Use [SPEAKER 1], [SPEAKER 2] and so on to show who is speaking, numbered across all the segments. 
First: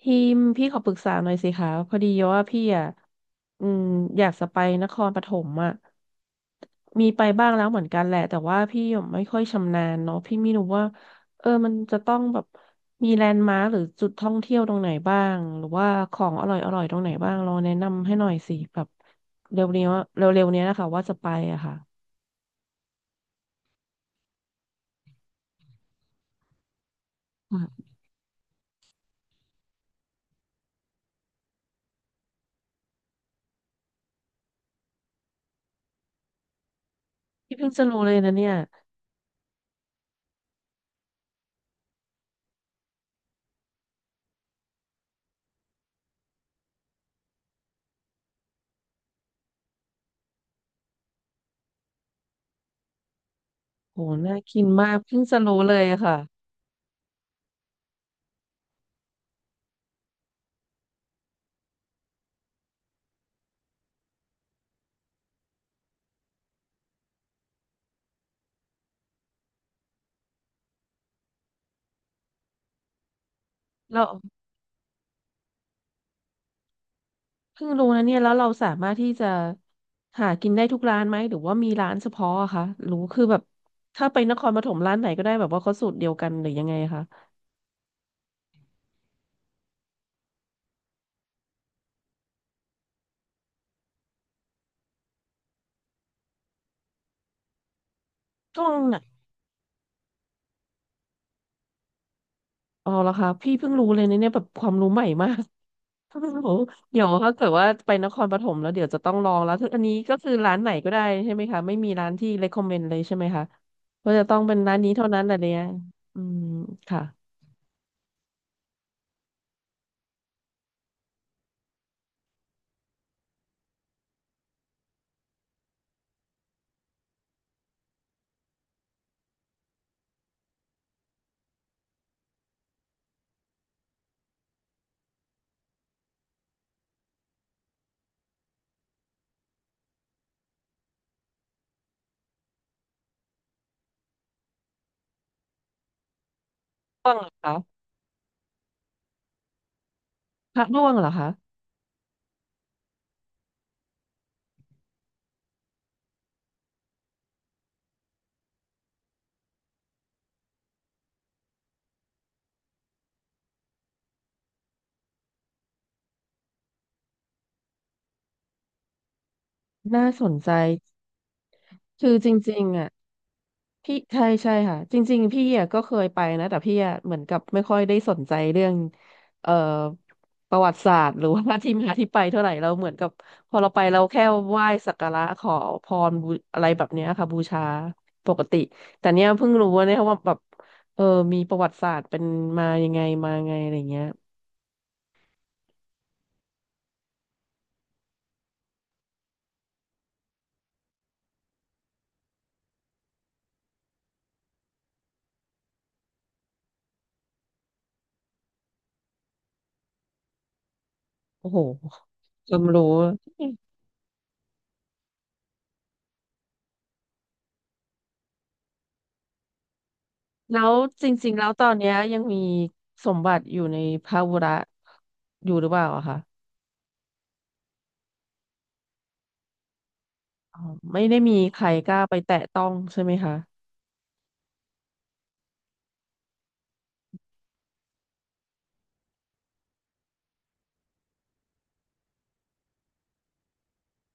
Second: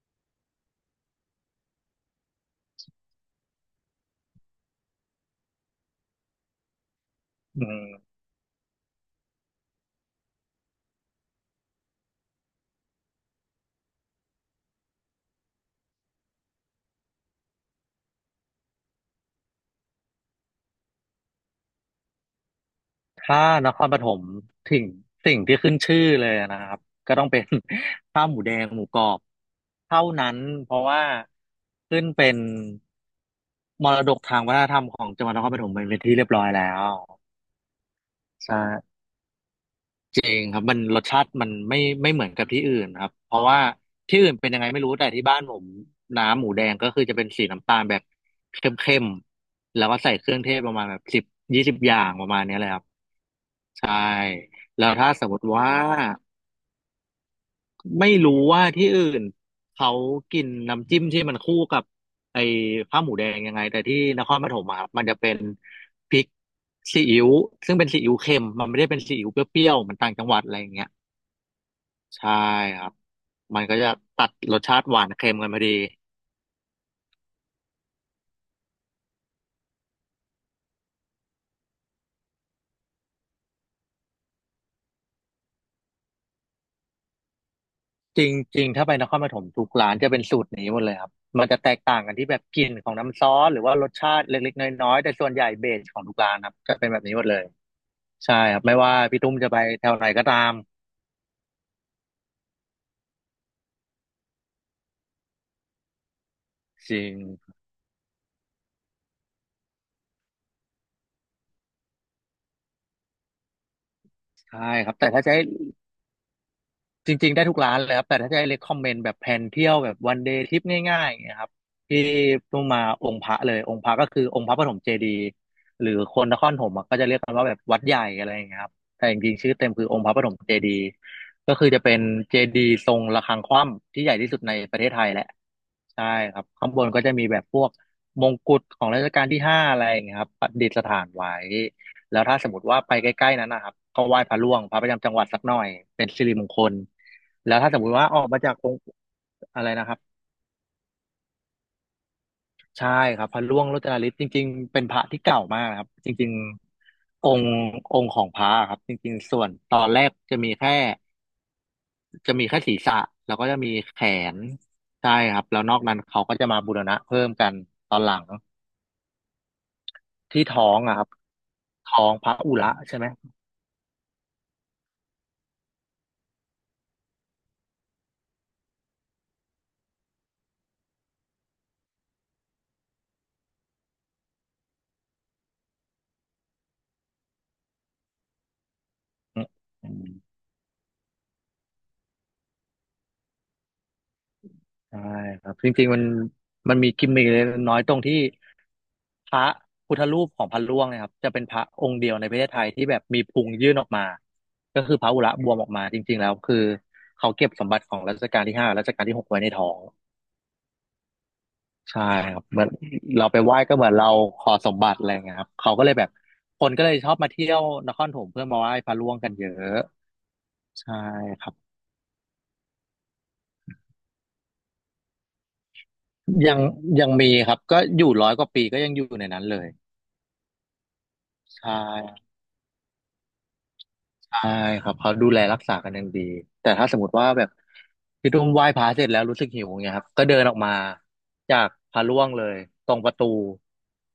[SPEAKER 1] ทีมพี่ขอปรึกษาหน่อยสิคะพอดีว่าพี่อ่ะอืมอยากจะไปนครปฐมอ่ะมีไปบ้าง
[SPEAKER 2] อื
[SPEAKER 1] แล้วเหมือนกัน
[SPEAKER 2] ม
[SPEAKER 1] แหละแต่ว่าพี่ไม่ค่อยชำนาญเนาะพี่ไม่รู้ว่ามันจะต้องแบบมีแลนด์มาร์คหรือจุดท่องเที่ยวตรงไหนบ้างหรือว่าของอร่อยอร่อยตรงไหนบ้างลองแนะนำให้หน่อยสิแบบเร็วเนี้ยเร็วๆเนี้ยนะคะว่าจะไปอะค่ะ
[SPEAKER 2] ถ้านครปฐมถึงสิ่งที่ขึ้นชื่อเลยนะครับก็ต้องเป็น
[SPEAKER 1] ค่ะ
[SPEAKER 2] ข้าวหมูแดงหมูกรอบเท่านั้นเพราะว่าขึ้นเป็นมรดกทางวัฒนธรรมของจังหวัดนครปฐมไปเป็นที่เรียบร้อยแล้ว
[SPEAKER 1] พี่เพิ่งจะรู้เลยนะเนี่ย
[SPEAKER 2] ใช่จริงครับมันรสชาติมันไม่เหมือนกับที่อื่นครับเพราะว่าที่อื่นเป็นยังไงไม่รู้แต่ที่บ้านผมน้ำหมูแดงก็คือจะเป็นสีน้ำตาลแบบเข้มๆแล้วก็ใส่เครื่องเทศประมาณแบบสิบยี่สิบอย่างประมาณเนี้ยเลยครับ ใช่
[SPEAKER 1] โหน่ากิน
[SPEAKER 2] แล้
[SPEAKER 1] มา
[SPEAKER 2] ว
[SPEAKER 1] ก
[SPEAKER 2] ถ้า
[SPEAKER 1] เพิ่ง
[SPEAKER 2] สมม
[SPEAKER 1] จะ
[SPEAKER 2] ติ
[SPEAKER 1] รู้
[SPEAKER 2] ว่า
[SPEAKER 1] เลยอะค่ะ
[SPEAKER 2] ไม่รู้ว่าที่อื่นเขากินน้ำจิ้มที่มันคู่กับไอ้ข้าวหมูแดงยังไงแต่ที่นครปฐมอะมันจะเป็นพริกซีอิ๊วซึ่งเป็นซีอิ๊วเค็มมันไม่ได้เป็นซีอิ๊วเปรี้ยวๆเหมันต่างจังหวัดอะไรอย่างเงี้ยใช่ครับมันก็จะ
[SPEAKER 1] แล้ว
[SPEAKER 2] ตัดรสชาติหวานเค็มกันพอดี
[SPEAKER 1] เพิ่งรู้นะเนี่ยแล้วเราสามารถที่จะหากินได้ทุกร้านไหมหรือว่ามีร้านเฉพาะอะคะหรือคือแบบถ้าไปนครปฐมร้านไหนก็ได้แบบว่าเขาสูตรเดียวกันหรือยังไงคะ
[SPEAKER 2] จริงๆถ้าไปนครปฐมทุกร้านจะเป็นสูตรนี้หมดเลยครับมันจะแตกต่างกันที่แบบกลิ่นของน้ำซอสหรือว่ารสชาติเล็กๆน้อยๆแต่ส่วนใหญ่เบสของทุกร้านครับจะเป็นแบบนี้หมดเลย ใช่ครับ
[SPEAKER 1] ต่ว
[SPEAKER 2] ไม่
[SPEAKER 1] ง
[SPEAKER 2] ว่า
[SPEAKER 1] นหะ
[SPEAKER 2] พี่ตุ้มจะไปแถวไหนก็ตาม
[SPEAKER 1] อ๋อเหรอคะพี่เพิ่งรู้เลยนะเนี่ยแบบความรู้ใหม่มาก โอ้โห
[SPEAKER 2] จ
[SPEAKER 1] เดี๋
[SPEAKER 2] ริ
[SPEAKER 1] ยว
[SPEAKER 2] ง
[SPEAKER 1] ถ้าเกิดว่าไปนครปฐมแล้วเดี๋ยวจะต้องลองแล้วคืออันนี้ก็คือร้านไหนก็ได้ใช่ไหมคะไม่มีร้านที่ recommend เลยใช่ไหมคะว่าจะต้องเป็น
[SPEAKER 2] ใช่
[SPEAKER 1] ร้าน
[SPEAKER 2] ค
[SPEAKER 1] นี้
[SPEAKER 2] รับ
[SPEAKER 1] เท่า
[SPEAKER 2] แต่
[SPEAKER 1] นั้
[SPEAKER 2] ถ้า
[SPEAKER 1] น
[SPEAKER 2] จะ
[SPEAKER 1] อะ
[SPEAKER 2] ให้
[SPEAKER 1] ไรเนี่ยอืมค่ะ
[SPEAKER 2] จริงๆได้ทุกร้านเลยครับแต่ถ้าจะให้ recommend แบบแผนเที่ยวแบบ one day trip ง่ายๆอย่างเงี้ยครับที่ต้องมาองค์พระเลยองค์พระก็คือองค์พระปฐมเจดีย์หรือคนนครปฐมอะก็จะเรียกกันว่าแบบวัดใหญ่อะไรอย่างเงี้ยครับแต่จริงๆชื่อเต็มคือองค์พระปฐมเจดีย์ก็คือจะเป็นเจดีย์ทรงระฆังคว่ำที่ใหญ่ที่สุดในประเทศไทยแหละใช่ครับข้างบนก็จะมีแบบพวกมงกุฎของรัชกาลที่ห้าอะไรอย่างเงี้ยครับประดิษฐานไว้แล้วถ้าสมมติว่าไปใกล้ๆนั้นนะครับก็ไหว้พระร่วงพระประจำจังหวัดสักหน่อยเป็นสิริมงคล
[SPEAKER 1] ร่วงเหรอคะ
[SPEAKER 2] แล้วถ้าสมมุติว่าออกมาจากองค์อะไรนะครับ
[SPEAKER 1] พระร่วงเหรอคะ
[SPEAKER 2] ใช่ครับพระร่วงโรจนฤทธิ์จริงๆเป็นพระที่เก่ามากนะครับจริงๆองค์ของพระครับจริงๆส่วนตอนแรกจะมีแค่ศีรษะแล้วก็จะมีแขนใช่ครับแล้วนอกนั้นเขาก็จะมาบูรณะเพิ่มกันตอนหลัง
[SPEAKER 1] น่าสน
[SPEAKER 2] ที่
[SPEAKER 1] ใจ
[SPEAKER 2] ท้องอะครับท้อ
[SPEAKER 1] คื
[SPEAKER 2] ง
[SPEAKER 1] อ
[SPEAKER 2] พ
[SPEAKER 1] จ
[SPEAKER 2] ระอุ
[SPEAKER 1] ริง
[SPEAKER 2] ระ
[SPEAKER 1] ๆอ่ะ
[SPEAKER 2] ใช่ไหม
[SPEAKER 1] พี่ใช่ใช่ค่ะจริงๆพี่อ่ะก็เคยไปนะแต่พี่อ่ะเหมือนกับไม่ค่อยได้สนใจเรื่องเอ่อประวัติศาสตร์หรือว่าที่มาที่ไปเท่าไหร่เราเหมือนกับพอเราไปเราแค่ไหว้สักการะขอพรบูอะไรแบบเนี้ยค่ะบูชาปกติแต่เนี้ย
[SPEAKER 2] อืม
[SPEAKER 1] เพิ่งรู้ว่า
[SPEAKER 2] อื
[SPEAKER 1] เนี่ย
[SPEAKER 2] ม
[SPEAKER 1] ว่าแบบเออมีประวัติศาสตร์เป็นมายังไงมาไงอะไรเงี้ย
[SPEAKER 2] ใช่ครับจริงๆมันมีกิมมิคเล็กน้อยตรงที่ พระพุทธรูปของพระร่วงเนะครับจะเป็นพระองค์เดียวในประเทศไทยที่แบบมีพุงยื่นออกมาก็คือพระอุระบวมออกมาจริงๆแล้วคือเขาเก็บสมบัติของรัชกาลที่ห้ารัชกาลที่หกไว้ในท้อง
[SPEAKER 1] โอ้โห
[SPEAKER 2] ใช่ครับ
[SPEAKER 1] ควา
[SPEAKER 2] เหมื
[SPEAKER 1] ม
[SPEAKER 2] อน
[SPEAKER 1] รู้
[SPEAKER 2] เราไปไหว้ก็เหมือนเราขอสมบัติอะไรเงี้ยครับเขาก็เลยแบบคนก็เลยชอบมาเที่ยวนครปฐมเพื่อมาไหว้พระร่วงกันเยอะ
[SPEAKER 1] แล้ว
[SPEAKER 2] ใช่
[SPEAKER 1] จริงๆ
[SPEAKER 2] ค
[SPEAKER 1] แล้ว
[SPEAKER 2] รับ
[SPEAKER 1] ตอนเนี้ยยังมีสมบัติอยู่ในพระวุระอยู่หรือเปล่าอะคะ
[SPEAKER 2] ยังยังมีครับก็อยู่ร้อยกว่าปีก็ยังอยู่ในนั้นเลย
[SPEAKER 1] อ๋อไม่ได้มีใคร
[SPEAKER 2] ใช่
[SPEAKER 1] กล้าไปแตะต้องใช่ไหมคะ
[SPEAKER 2] ใช่ครับเขาดูแลรักษากันอย่างดีแต่ถ้าสมมติว่าแบบพี่ตุ้มไหว้พระเสร็จแล้วรู้สึกหิวอย่างเงี้ยครับก็เดินออกมาจากพระร่วงเลยตรงประตู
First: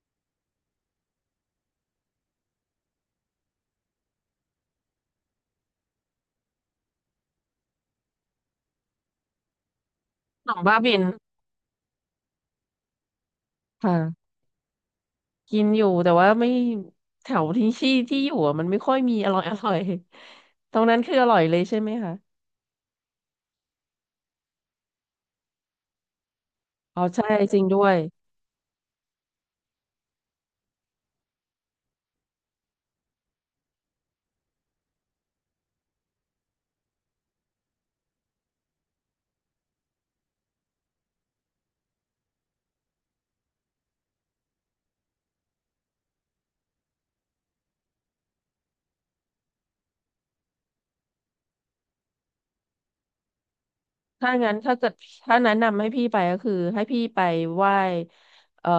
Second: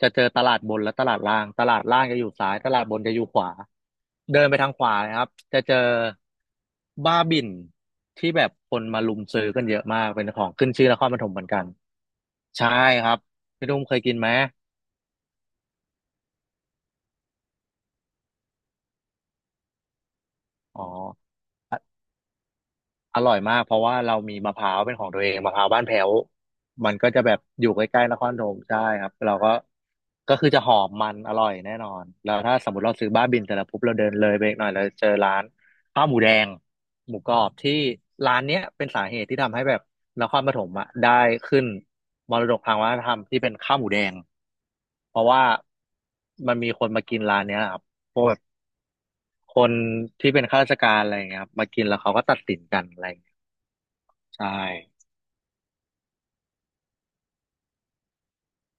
[SPEAKER 2] จะเจอตลาดบนและตลาดล่างตลาดล่างจะอยู่ซ้ายตลาดบนจะอยู่ขวาเดินไปทางขวานะครับจะเจอบ้าบิ่นที่แบบคนมาลุมซื้อกันเยอะมากเป็นขอ
[SPEAKER 1] หน
[SPEAKER 2] ง
[SPEAKER 1] อง
[SPEAKER 2] ขึ้น
[SPEAKER 1] บ้า
[SPEAKER 2] ชื่อ
[SPEAKER 1] บิ
[SPEAKER 2] น
[SPEAKER 1] น
[SPEAKER 2] ครปฐมเหมือนกันใช่ครับพี่ตุ้มเคยกินไห
[SPEAKER 1] ค่ะ
[SPEAKER 2] ม
[SPEAKER 1] กินอยู่แต่ว่าไม่แถวที่อยู่อะมันไม่ค่อยมีอร่อย อร่อยตร
[SPEAKER 2] อ๋อ
[SPEAKER 1] งนั้นคืออร่อยเลยใช่ไหมคะ
[SPEAKER 2] อร่อยมากเพราะว่าเรามีมะพร้าวเป็นของตัวเองมะพร้าวบ้านแพ้วมัน
[SPEAKER 1] อ๋อ
[SPEAKER 2] ก็จะ
[SPEAKER 1] ใช่
[SPEAKER 2] แบบ
[SPEAKER 1] จริ
[SPEAKER 2] อ
[SPEAKER 1] ง
[SPEAKER 2] ยู่
[SPEAKER 1] ด้
[SPEAKER 2] ใก
[SPEAKER 1] วย
[SPEAKER 2] ล้ๆนครธมใช่ครับเราก็คือจะหอมมันอร่อยแน่นอนแล้วถ้าสมมติเราซื้อบ้าบินเสร็จแล้วปุ๊บเราเดินเลยไปอีกหน่อยเราเจอร้านข้าวหมูแดงหมูกรอบที่ร้านเนี้ยเป็นสาเหตุที่ทำให้แบบนครปฐมอ่ะได้ขึ้นมรดกทางวัฒนธรรมที่เป็นข้าวหมูแดงเพราะว่ามันมีคนมากินร้านเนี้ยครับพวกแบบคนที่เป็นข้าราชการอะไรอย่างเงี้ยครับมากินแล้วเขาก็ตัดสินกันอะไร
[SPEAKER 1] ถ้า
[SPEAKER 2] ใช่
[SPEAKER 1] งั้นถ้าเกิดถ้าแนะนำให้พี่ไปก็คือให้พี่ไปไหว้เอ่อ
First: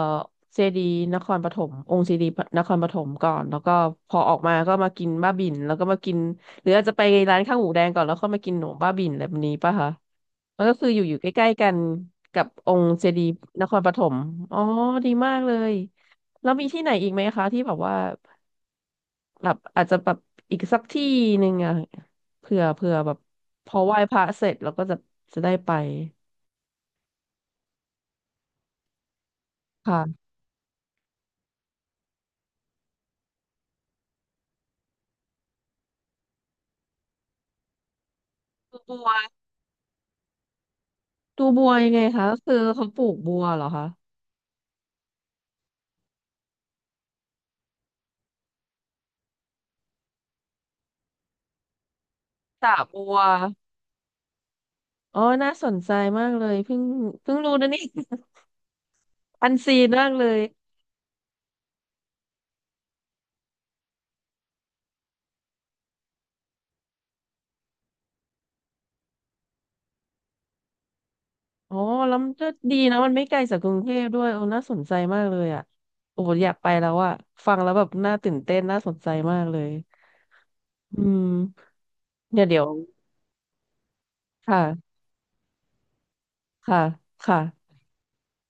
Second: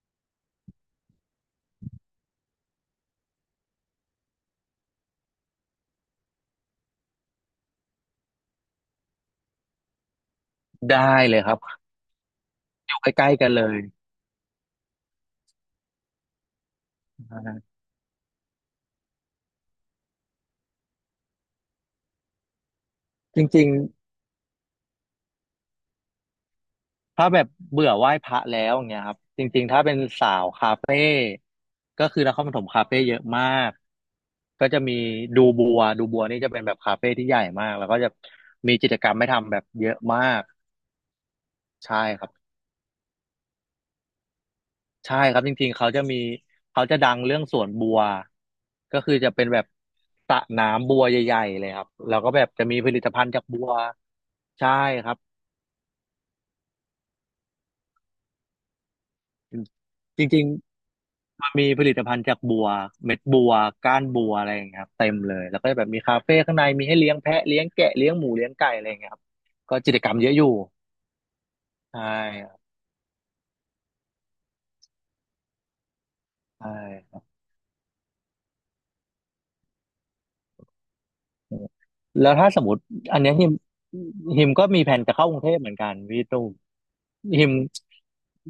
[SPEAKER 1] เจดีย์นครปฐมองค์เจดีย์นครปฐมก่อนแล้วก็พอออกมาก็มากินบ้าบิ่นแล้วก็มากินหรืออาจจะไปร้านข้าวหมูแดงก่อนแล้วค่อยมากินหนมบ้าบิ่นแบบนี้ป่ะคะมันก็คืออ
[SPEAKER 2] ได้
[SPEAKER 1] ยู่อยู่ใก
[SPEAKER 2] เลย
[SPEAKER 1] ล้
[SPEAKER 2] ครั
[SPEAKER 1] ๆกัน
[SPEAKER 2] บ
[SPEAKER 1] กับอง
[SPEAKER 2] อ
[SPEAKER 1] ค์
[SPEAKER 2] ยู่
[SPEAKER 1] เจดี
[SPEAKER 2] ใก
[SPEAKER 1] ย์
[SPEAKER 2] ล้ๆกันเล
[SPEAKER 1] นค
[SPEAKER 2] ย
[SPEAKER 1] รปฐมอ๋อดีมากเลยแล้วมีที่ไหนอีกไหมคะที่แบบว่าแบบอาจจะแบบอีกสักที่หนึ่งอะเผื่อแบบ
[SPEAKER 2] จริ
[SPEAKER 1] พ
[SPEAKER 2] ง
[SPEAKER 1] อไหว้พระเสร็จเราก็จะจะได้ไป
[SPEAKER 2] ๆถ้าแบบเบื่อไหว้พระแล้วอย่างเงี้ยครับจริงๆถ้าเป็น
[SPEAKER 1] ค่ะ
[SPEAKER 2] สาวคาเฟ่ก็คือนครปฐมคาเฟ่เยอะมากก็จะมีดูบัวดูบัวนี่จะเป็นแบบคาเฟ่ที่ใหญ่มากแล้วก็จะมี
[SPEAKER 1] ดู
[SPEAKER 2] กิ
[SPEAKER 1] บั
[SPEAKER 2] จก
[SPEAKER 1] ว
[SPEAKER 2] รรมให้ทำแบบเยอะมาก
[SPEAKER 1] ดูบัวยัง
[SPEAKER 2] ใช่
[SPEAKER 1] ไง
[SPEAKER 2] ค
[SPEAKER 1] คะ
[SPEAKER 2] รับ
[SPEAKER 1] ก็คือเขาปลูกบัวเหรอคะ
[SPEAKER 2] ใช่ครับจริงๆเขาจะดังเรื่องสวนบัวก็คือจะเป็นแบบสระน้ำบัวใหญ่ๆเลยครับแล้วก็แบบ
[SPEAKER 1] ส
[SPEAKER 2] จะ
[SPEAKER 1] ระ
[SPEAKER 2] มีผลิ
[SPEAKER 1] บั
[SPEAKER 2] ต
[SPEAKER 1] ว
[SPEAKER 2] ภัณฑ์จากบัวใช่ครั
[SPEAKER 1] อ๋
[SPEAKER 2] บ
[SPEAKER 1] อน่าสนใจมากเลยเพิ่งรู้นะนี่ อัน
[SPEAKER 2] อืม
[SPEAKER 1] ซีนมาก
[SPEAKER 2] จ
[SPEAKER 1] เลย
[SPEAKER 2] ริงๆมันมีผลิตภัณฑ์จากบัวเม็ดบัวก้านบัวอะไรอย่างเงี้ยครับเต็มเลยแล้วก็แบบมีคาเฟ่ข้างในมีให้เลี้ยงแพะเลี้ยงแกะเลี้ยงหมูเลี้ยงไก่อะไรอย่างเงี้ยครับก็กิจกรรมเยอะอยู่
[SPEAKER 1] อ๋อ
[SPEAKER 2] ใช่
[SPEAKER 1] แล้วมัน
[SPEAKER 2] ค
[SPEAKER 1] ก็
[SPEAKER 2] รับ
[SPEAKER 1] ดีนะมันไม่ไกลจากกรุงเทพด้วยโอ้น่าสนใจมากเลยอ่ะโอ้อยากไป
[SPEAKER 2] ใช่
[SPEAKER 1] แล้ว
[SPEAKER 2] ค
[SPEAKER 1] อ่ะ
[SPEAKER 2] รับ
[SPEAKER 1] ฟังแล้วแบบน่าตื่นเต้นน่าสนใจมากเลยอืม
[SPEAKER 2] แล้ว
[SPEAKER 1] เดี๋ยว
[SPEAKER 2] ถ้าส
[SPEAKER 1] เดี๋ย
[SPEAKER 2] ม
[SPEAKER 1] ว
[SPEAKER 2] มติอันเนี้ยฮิมก็มี
[SPEAKER 1] ค่ะ
[SPEAKER 2] แผนจะเข้ากรุงเทพเหมือนกันพี่ตุ้ม
[SPEAKER 1] ค่ะค่ะ
[SPEAKER 2] ฮิม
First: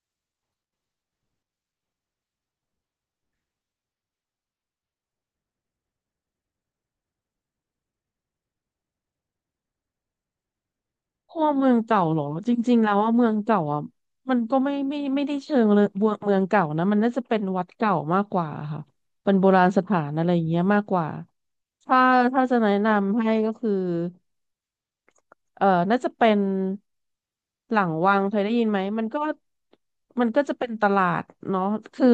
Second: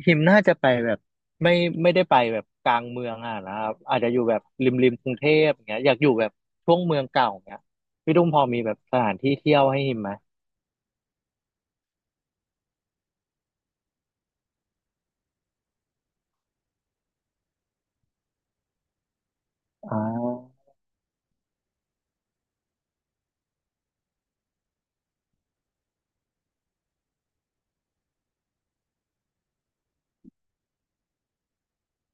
[SPEAKER 2] ฮิมน่าจะไปแบบไม่ไม่ได้ไปแบบกลางเมืองอ่ะนะครับอาจจะอยู่แบบริมกรุงเทพอย่างเงี้ยอยากอยู่แบบช่วงเมืองเก่าอย่างเงี้ยพี่ตุ้มพอมีแบบสถานที่เที่ยวให้ฮิมไหม
[SPEAKER 1] พวกเมืองเก่าเหรอจริงๆแล้วว่าเมืองเก่าอ่ะมันก็ไม่ได้เชิงเลยเมืองเก่านะมันน่าจะเป็นวัดเก่ามากกว่าค่ะเป็นโบราณสถา
[SPEAKER 2] อ่า
[SPEAKER 1] นอะไรอย่างเงี้ยมากกว่าถ้าถ้าจะแนะนำให้ก็คือ น่าจะเป็นหลังวังเคยได้ยินไหมมันก็มันก็จะเป็นตลาดเนาะคือ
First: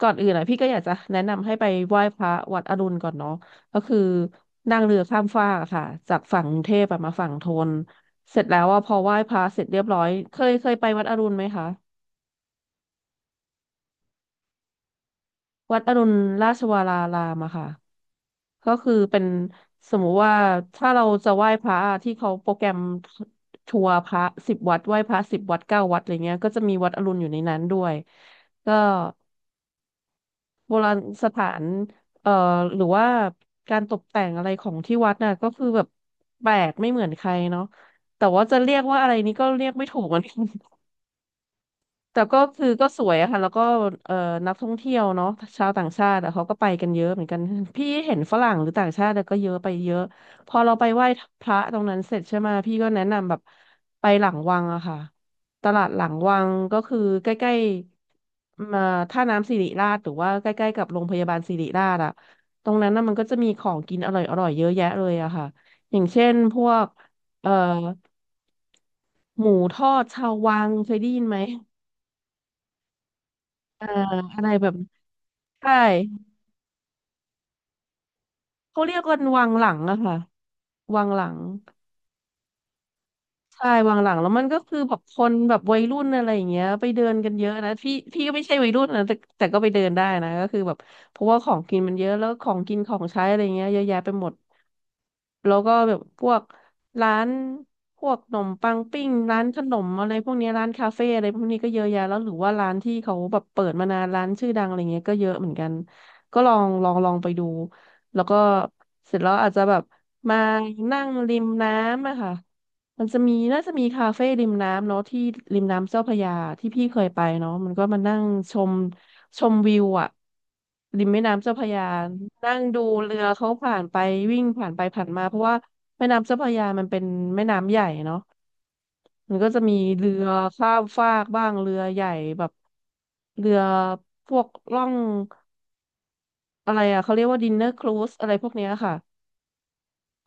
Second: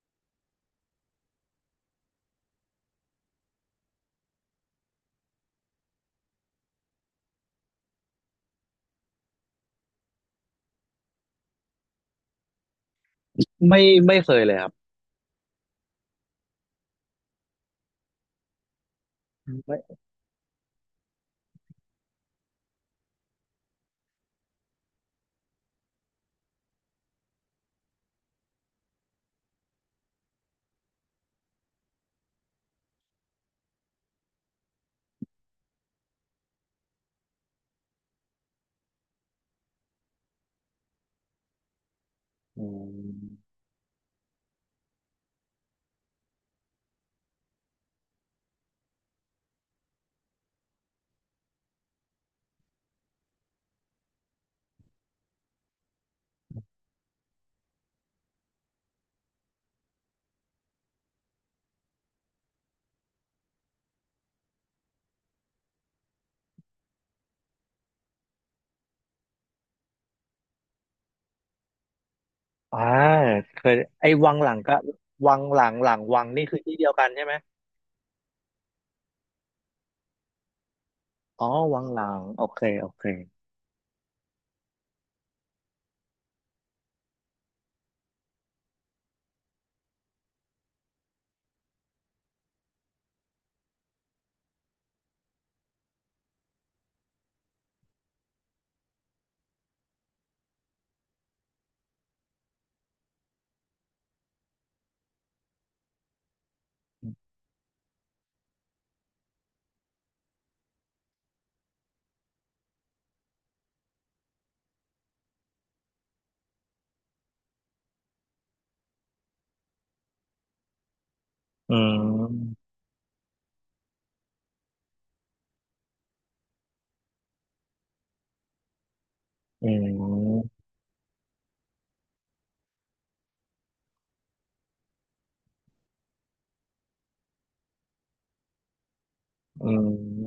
[SPEAKER 1] ก่อนอื่นอ่ะพี่ก็อยากจะแนะนำให้ไปไหว้พระวัดอรุณก่อนเนาะก็คือนั่งเรือข้ามฟากอะค่ะจากฝั่งกรุงเทพอะมาฝั่งธนเสร็จแล้วอ่ะพอไหว้พระเสร็จเรียบร้อยเคยไปวัดอรุณไหมคะ
[SPEAKER 2] ไม่ไม่เคยเลยครับ
[SPEAKER 1] วัดอรุณราชวรารามอะค่ะ ก็คือเป็น
[SPEAKER 2] ไม่
[SPEAKER 1] สมมุติว่าถ้าเราจะไหว้พระที่เขาโปรแกรมทัวร์พระสิบวัดไหว้พระสิบวัดเก้าวัดอะไรเงี้ยก็จะมีวัดอรุณอยู่ในนั้นด้วยก็โบราณสถานเอ่อหรือว่าการตกแต่งอะไรของที่วัดน่ะก็คือแบบแปลกไม่เหมือนใครเนาะแต่ว่าจะเรียกว่าอะไรนี้ก็เรียกไม่ถูกเหมือนกัน แต่ก็
[SPEAKER 2] อื
[SPEAKER 1] คือก็สวยอะค่ะแล้ว
[SPEAKER 2] ม
[SPEAKER 1] ก็เอ่อนักท่องเที่ยวเนาะชาวต่างชาติอะเขาก็ไปกันเยอะเหมือนกันพี่เห็นฝรั่งหรือต่างชาติอะก็เยอะไปเยอะพอเราไปไหว้พระตรงนั้นเสร็จใช่ไหมพี่ก็แนะนำแบบไปหลังวังอะค่ะตลาดหลังวังก็คือใกล้ๆมาท่าน้ำสิริราชหรือว่าใกล้ๆกับโรงพยาบาลสิริราชอะตรงนั้นน่ะมันก็จะมีของกินอร่อยๆเยอะแยะเลยอะค่ะอย่างเช่นพวกเอ่อหมูทอดชาววังเคยได้ยินไหม
[SPEAKER 2] อ่าเคย
[SPEAKER 1] เอ่อ
[SPEAKER 2] ไอ้วัง
[SPEAKER 1] อะ
[SPEAKER 2] ห
[SPEAKER 1] ไร
[SPEAKER 2] ลัง
[SPEAKER 1] แบ
[SPEAKER 2] ก็
[SPEAKER 1] บ
[SPEAKER 2] วังหลั
[SPEAKER 1] ใช่
[SPEAKER 2] งหลังวังนี่คือที่เดียวกันใช่ไหม
[SPEAKER 1] เขาเรียกกันวังหลังอะค่ะวังหลัง
[SPEAKER 2] อ๋อวังหลังโอเคโอเค
[SPEAKER 1] ใช่วางหลังแล้วมันก็คือแบบคนแบบวัยรุ่นอะไรอย่างเงี้ยไปเดินกันเยอะนะ พี่ก็ไม่ใช่วัยรุ่นนะแต่ก็ไปเดินได้นะก็คือแบบเพราะว่าของกินมันเยอะ แล้วของกินของใช้อะไรเงี้ยเยอะแยะไปหมด แล้วก็แบบพวกร้านพวกขนมปังปิ้งร้านขนมอะไรพวกเนี้ยร้านคาเฟ่อะไรพวกนี้ก็เยอะแยะแล้วหรือว่าร้านที่เขาแบบเปิดมานานร้านชื่อดังอะไรเงี้ยก็เยอะเหมือนกัน ก็ลองไปดูแล้วก็เสร็จแล้วอาจจะแบบมานั่งริมน้ำอะค่ะ มันจะมีน่าจะมีคาเฟ่ริมน้ำเนาะที่ริมน้ำเจ้าพระยาที่พี่เคยไปเนาะมันก็มานั่งชมชมวิวอะริมแม่น้ำเจ้าพระ
[SPEAKER 2] อื
[SPEAKER 1] ยานั่ง
[SPEAKER 2] ม
[SPEAKER 1] ดูเรือเขาผ่านไปวิ่งผ่านไปผ่านมาเพราะว่าแม่น้ำเจ้าพระยามันเป็นแม่น้ำใหญ่เนาะมันก็จะ
[SPEAKER 2] อื
[SPEAKER 1] มีเรือ
[SPEAKER 2] ม
[SPEAKER 1] ข้ามฟากบ้างเรือใหญ่แบบเรือพวกล่องอะไรอะเขาเรียกว่าดินเนอร์ครูซอะไรพวกเนี้ยค่ะ
[SPEAKER 2] อื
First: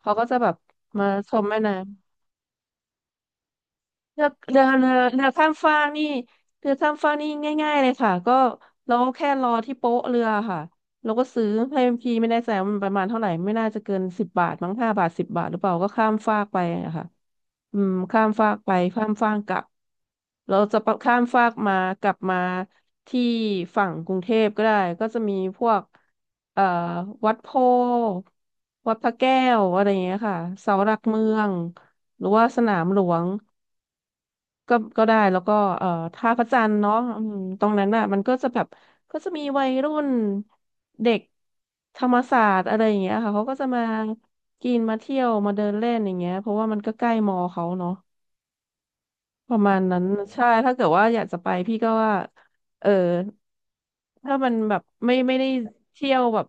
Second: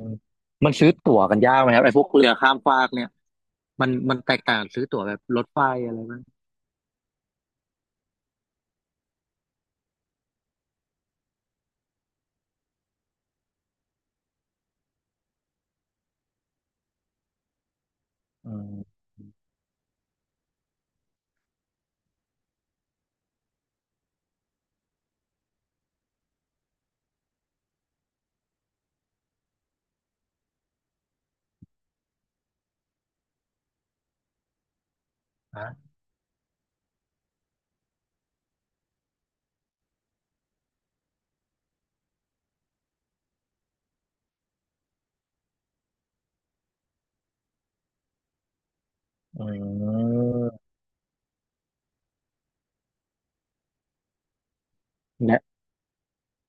[SPEAKER 1] เขาก็จะแบบ
[SPEAKER 2] มันซื้อ
[SPEAKER 1] มา
[SPEAKER 2] ตั๋ว
[SPEAKER 1] ช
[SPEAKER 2] กัน
[SPEAKER 1] มแม่
[SPEAKER 2] ยากไหมครั
[SPEAKER 1] น้ำ
[SPEAKER 2] บไอ้พวกเรือข้ามฟากเนี่ยมัน
[SPEAKER 1] เรือ
[SPEAKER 2] แตก
[SPEAKER 1] เรื
[SPEAKER 2] ต่าง
[SPEAKER 1] อ
[SPEAKER 2] ซื้อ
[SPEAKER 1] เรือ
[SPEAKER 2] ตั๋วแบบ
[SPEAKER 1] เรือ
[SPEAKER 2] ร
[SPEAKER 1] ข้า
[SPEAKER 2] ถ
[SPEAKER 1] ม
[SPEAKER 2] ไฟ
[SPEAKER 1] ฟาก
[SPEAKER 2] อะไร
[SPEAKER 1] นี่
[SPEAKER 2] บ้าง
[SPEAKER 1] เรือข้ามฟากนี่ง่ายๆเลยค่ะก็เราก็แค่รอที่โป๊ะเรือค่ะเราก็ซื้อให้พี่ไม่ได้แสงมันประมาณเท่าไหร่ไม่น่าจะเกินสิบบาทมั้ง5 บาทสิบบาทหรือเปล่าก็ข้ามฟากไปอะค่ะอืมข้ามฟา
[SPEAKER 2] อื
[SPEAKER 1] กไป
[SPEAKER 2] ม
[SPEAKER 1] ข้ามฟากกลับเราจะข้ามฟากมากลับมาที่ฝั่งกรุงเทพก็ได้ก็จะมีพวกเอ่อวัดโพธิ์วัดพระแก้วอะไรอย่างเงี้ยค่ะเสาหลักเมืองหรือว่าสนามหลวง ก็ได้แล้วก็
[SPEAKER 2] อะ
[SPEAKER 1] ท่าพระจันทร์เนาะอืมตรงนั้นน่ะมันก็จะแบบก็จะมีวัยรุ่นเด็กธรรมศาสตร์อะไรอย่างเงี้ยค่ะเขาก็จะมากินมาเที่ยวมาเดินเล่นอย่างเงี้ยเพราะว่ามันก็ใกล้มอเขาเนาะ
[SPEAKER 2] อื
[SPEAKER 1] ประมาณนั้นใช่
[SPEAKER 2] ม
[SPEAKER 1] ถ้าเกิดว่าอยากจะไปพี่ก็ว่าเออถ้ามันแบบไม่
[SPEAKER 2] ได้
[SPEAKER 1] ได้เที่ยวแบบ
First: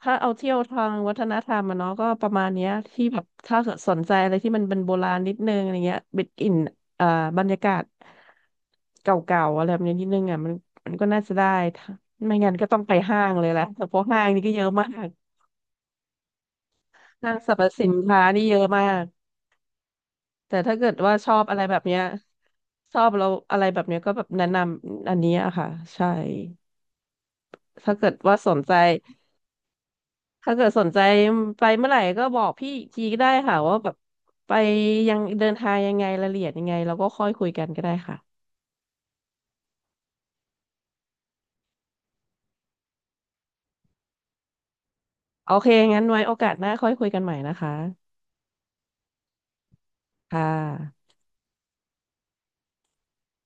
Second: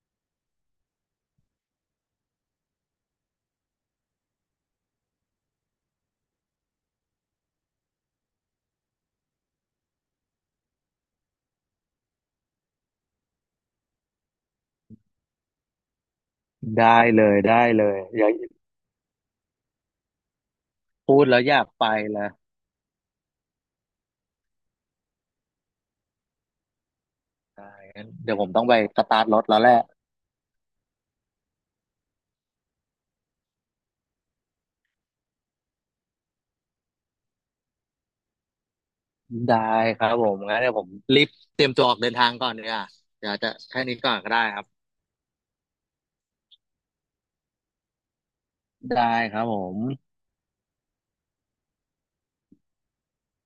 [SPEAKER 1] ถ้าเอาเที่ยวทางวัฒนธรรมอะเนาะก็ประมาณเนี้ยที่แบบถ้าเกิดสนใจอะไรที่มันเป็นโบราณนิดนึงอะไรเงี้ยบิดอินอ่าบรรยากาศเก่าๆอะไรแบบนี้นิดนึงอ่ะมันก็น่าจะได้ถ้าไม่งั้นก็ต้องไปห้างเลยแหละเพราะห้างนี่ก็เยอะมาก
[SPEAKER 2] ได้เล
[SPEAKER 1] ห้าง
[SPEAKER 2] ย
[SPEAKER 1] สรรพ
[SPEAKER 2] ได้
[SPEAKER 1] สิ
[SPEAKER 2] เล
[SPEAKER 1] น
[SPEAKER 2] ย
[SPEAKER 1] ค้า
[SPEAKER 2] อย่า
[SPEAKER 1] นี่เยอะมาก แต่ถ้าเกิดว่า
[SPEAKER 2] พูด
[SPEAKER 1] ชอ
[SPEAKER 2] แล้ว
[SPEAKER 1] บ
[SPEAKER 2] อ
[SPEAKER 1] อะไร
[SPEAKER 2] ยาก
[SPEAKER 1] แบบ
[SPEAKER 2] ไป
[SPEAKER 1] เนี้ย
[SPEAKER 2] เลย
[SPEAKER 1] ชอบเราอะไรแบบเนี้ยก็แบบแนะนำอันนี้อะค่ะใช่
[SPEAKER 2] ได้
[SPEAKER 1] ถ้า
[SPEAKER 2] งั้
[SPEAKER 1] เกิ
[SPEAKER 2] น
[SPEAKER 1] ด
[SPEAKER 2] เดี๋
[SPEAKER 1] ว่า
[SPEAKER 2] ยวผ
[SPEAKER 1] ส
[SPEAKER 2] ม
[SPEAKER 1] น
[SPEAKER 2] ต้อง
[SPEAKER 1] ใจ
[SPEAKER 2] ไปสตาร์ทรถแล้วแหละ
[SPEAKER 1] ถ้าเกิดสนใจไปเมื่อไหร่ก็บอกพี่อีกทีก็ได้ค่ะว่าแบบไปยังเดินทางยังไงรายละเอียดยังไงเราก็ค่อยคุยกันก็ได้ค่ะ
[SPEAKER 2] ได้ครับผมงั้นเดี๋ยวผมรีบเตรียมตัวออกเดินทางก่อนเนี่ยเดี๋ยวจะแค่นี้ก่อนก็ได้ครับ
[SPEAKER 1] โอเคงั้นไว้โอกาสหน้าค่อยคุยกันใหม่นะคะ
[SPEAKER 2] ได้ครับผม
[SPEAKER 1] ค่ะ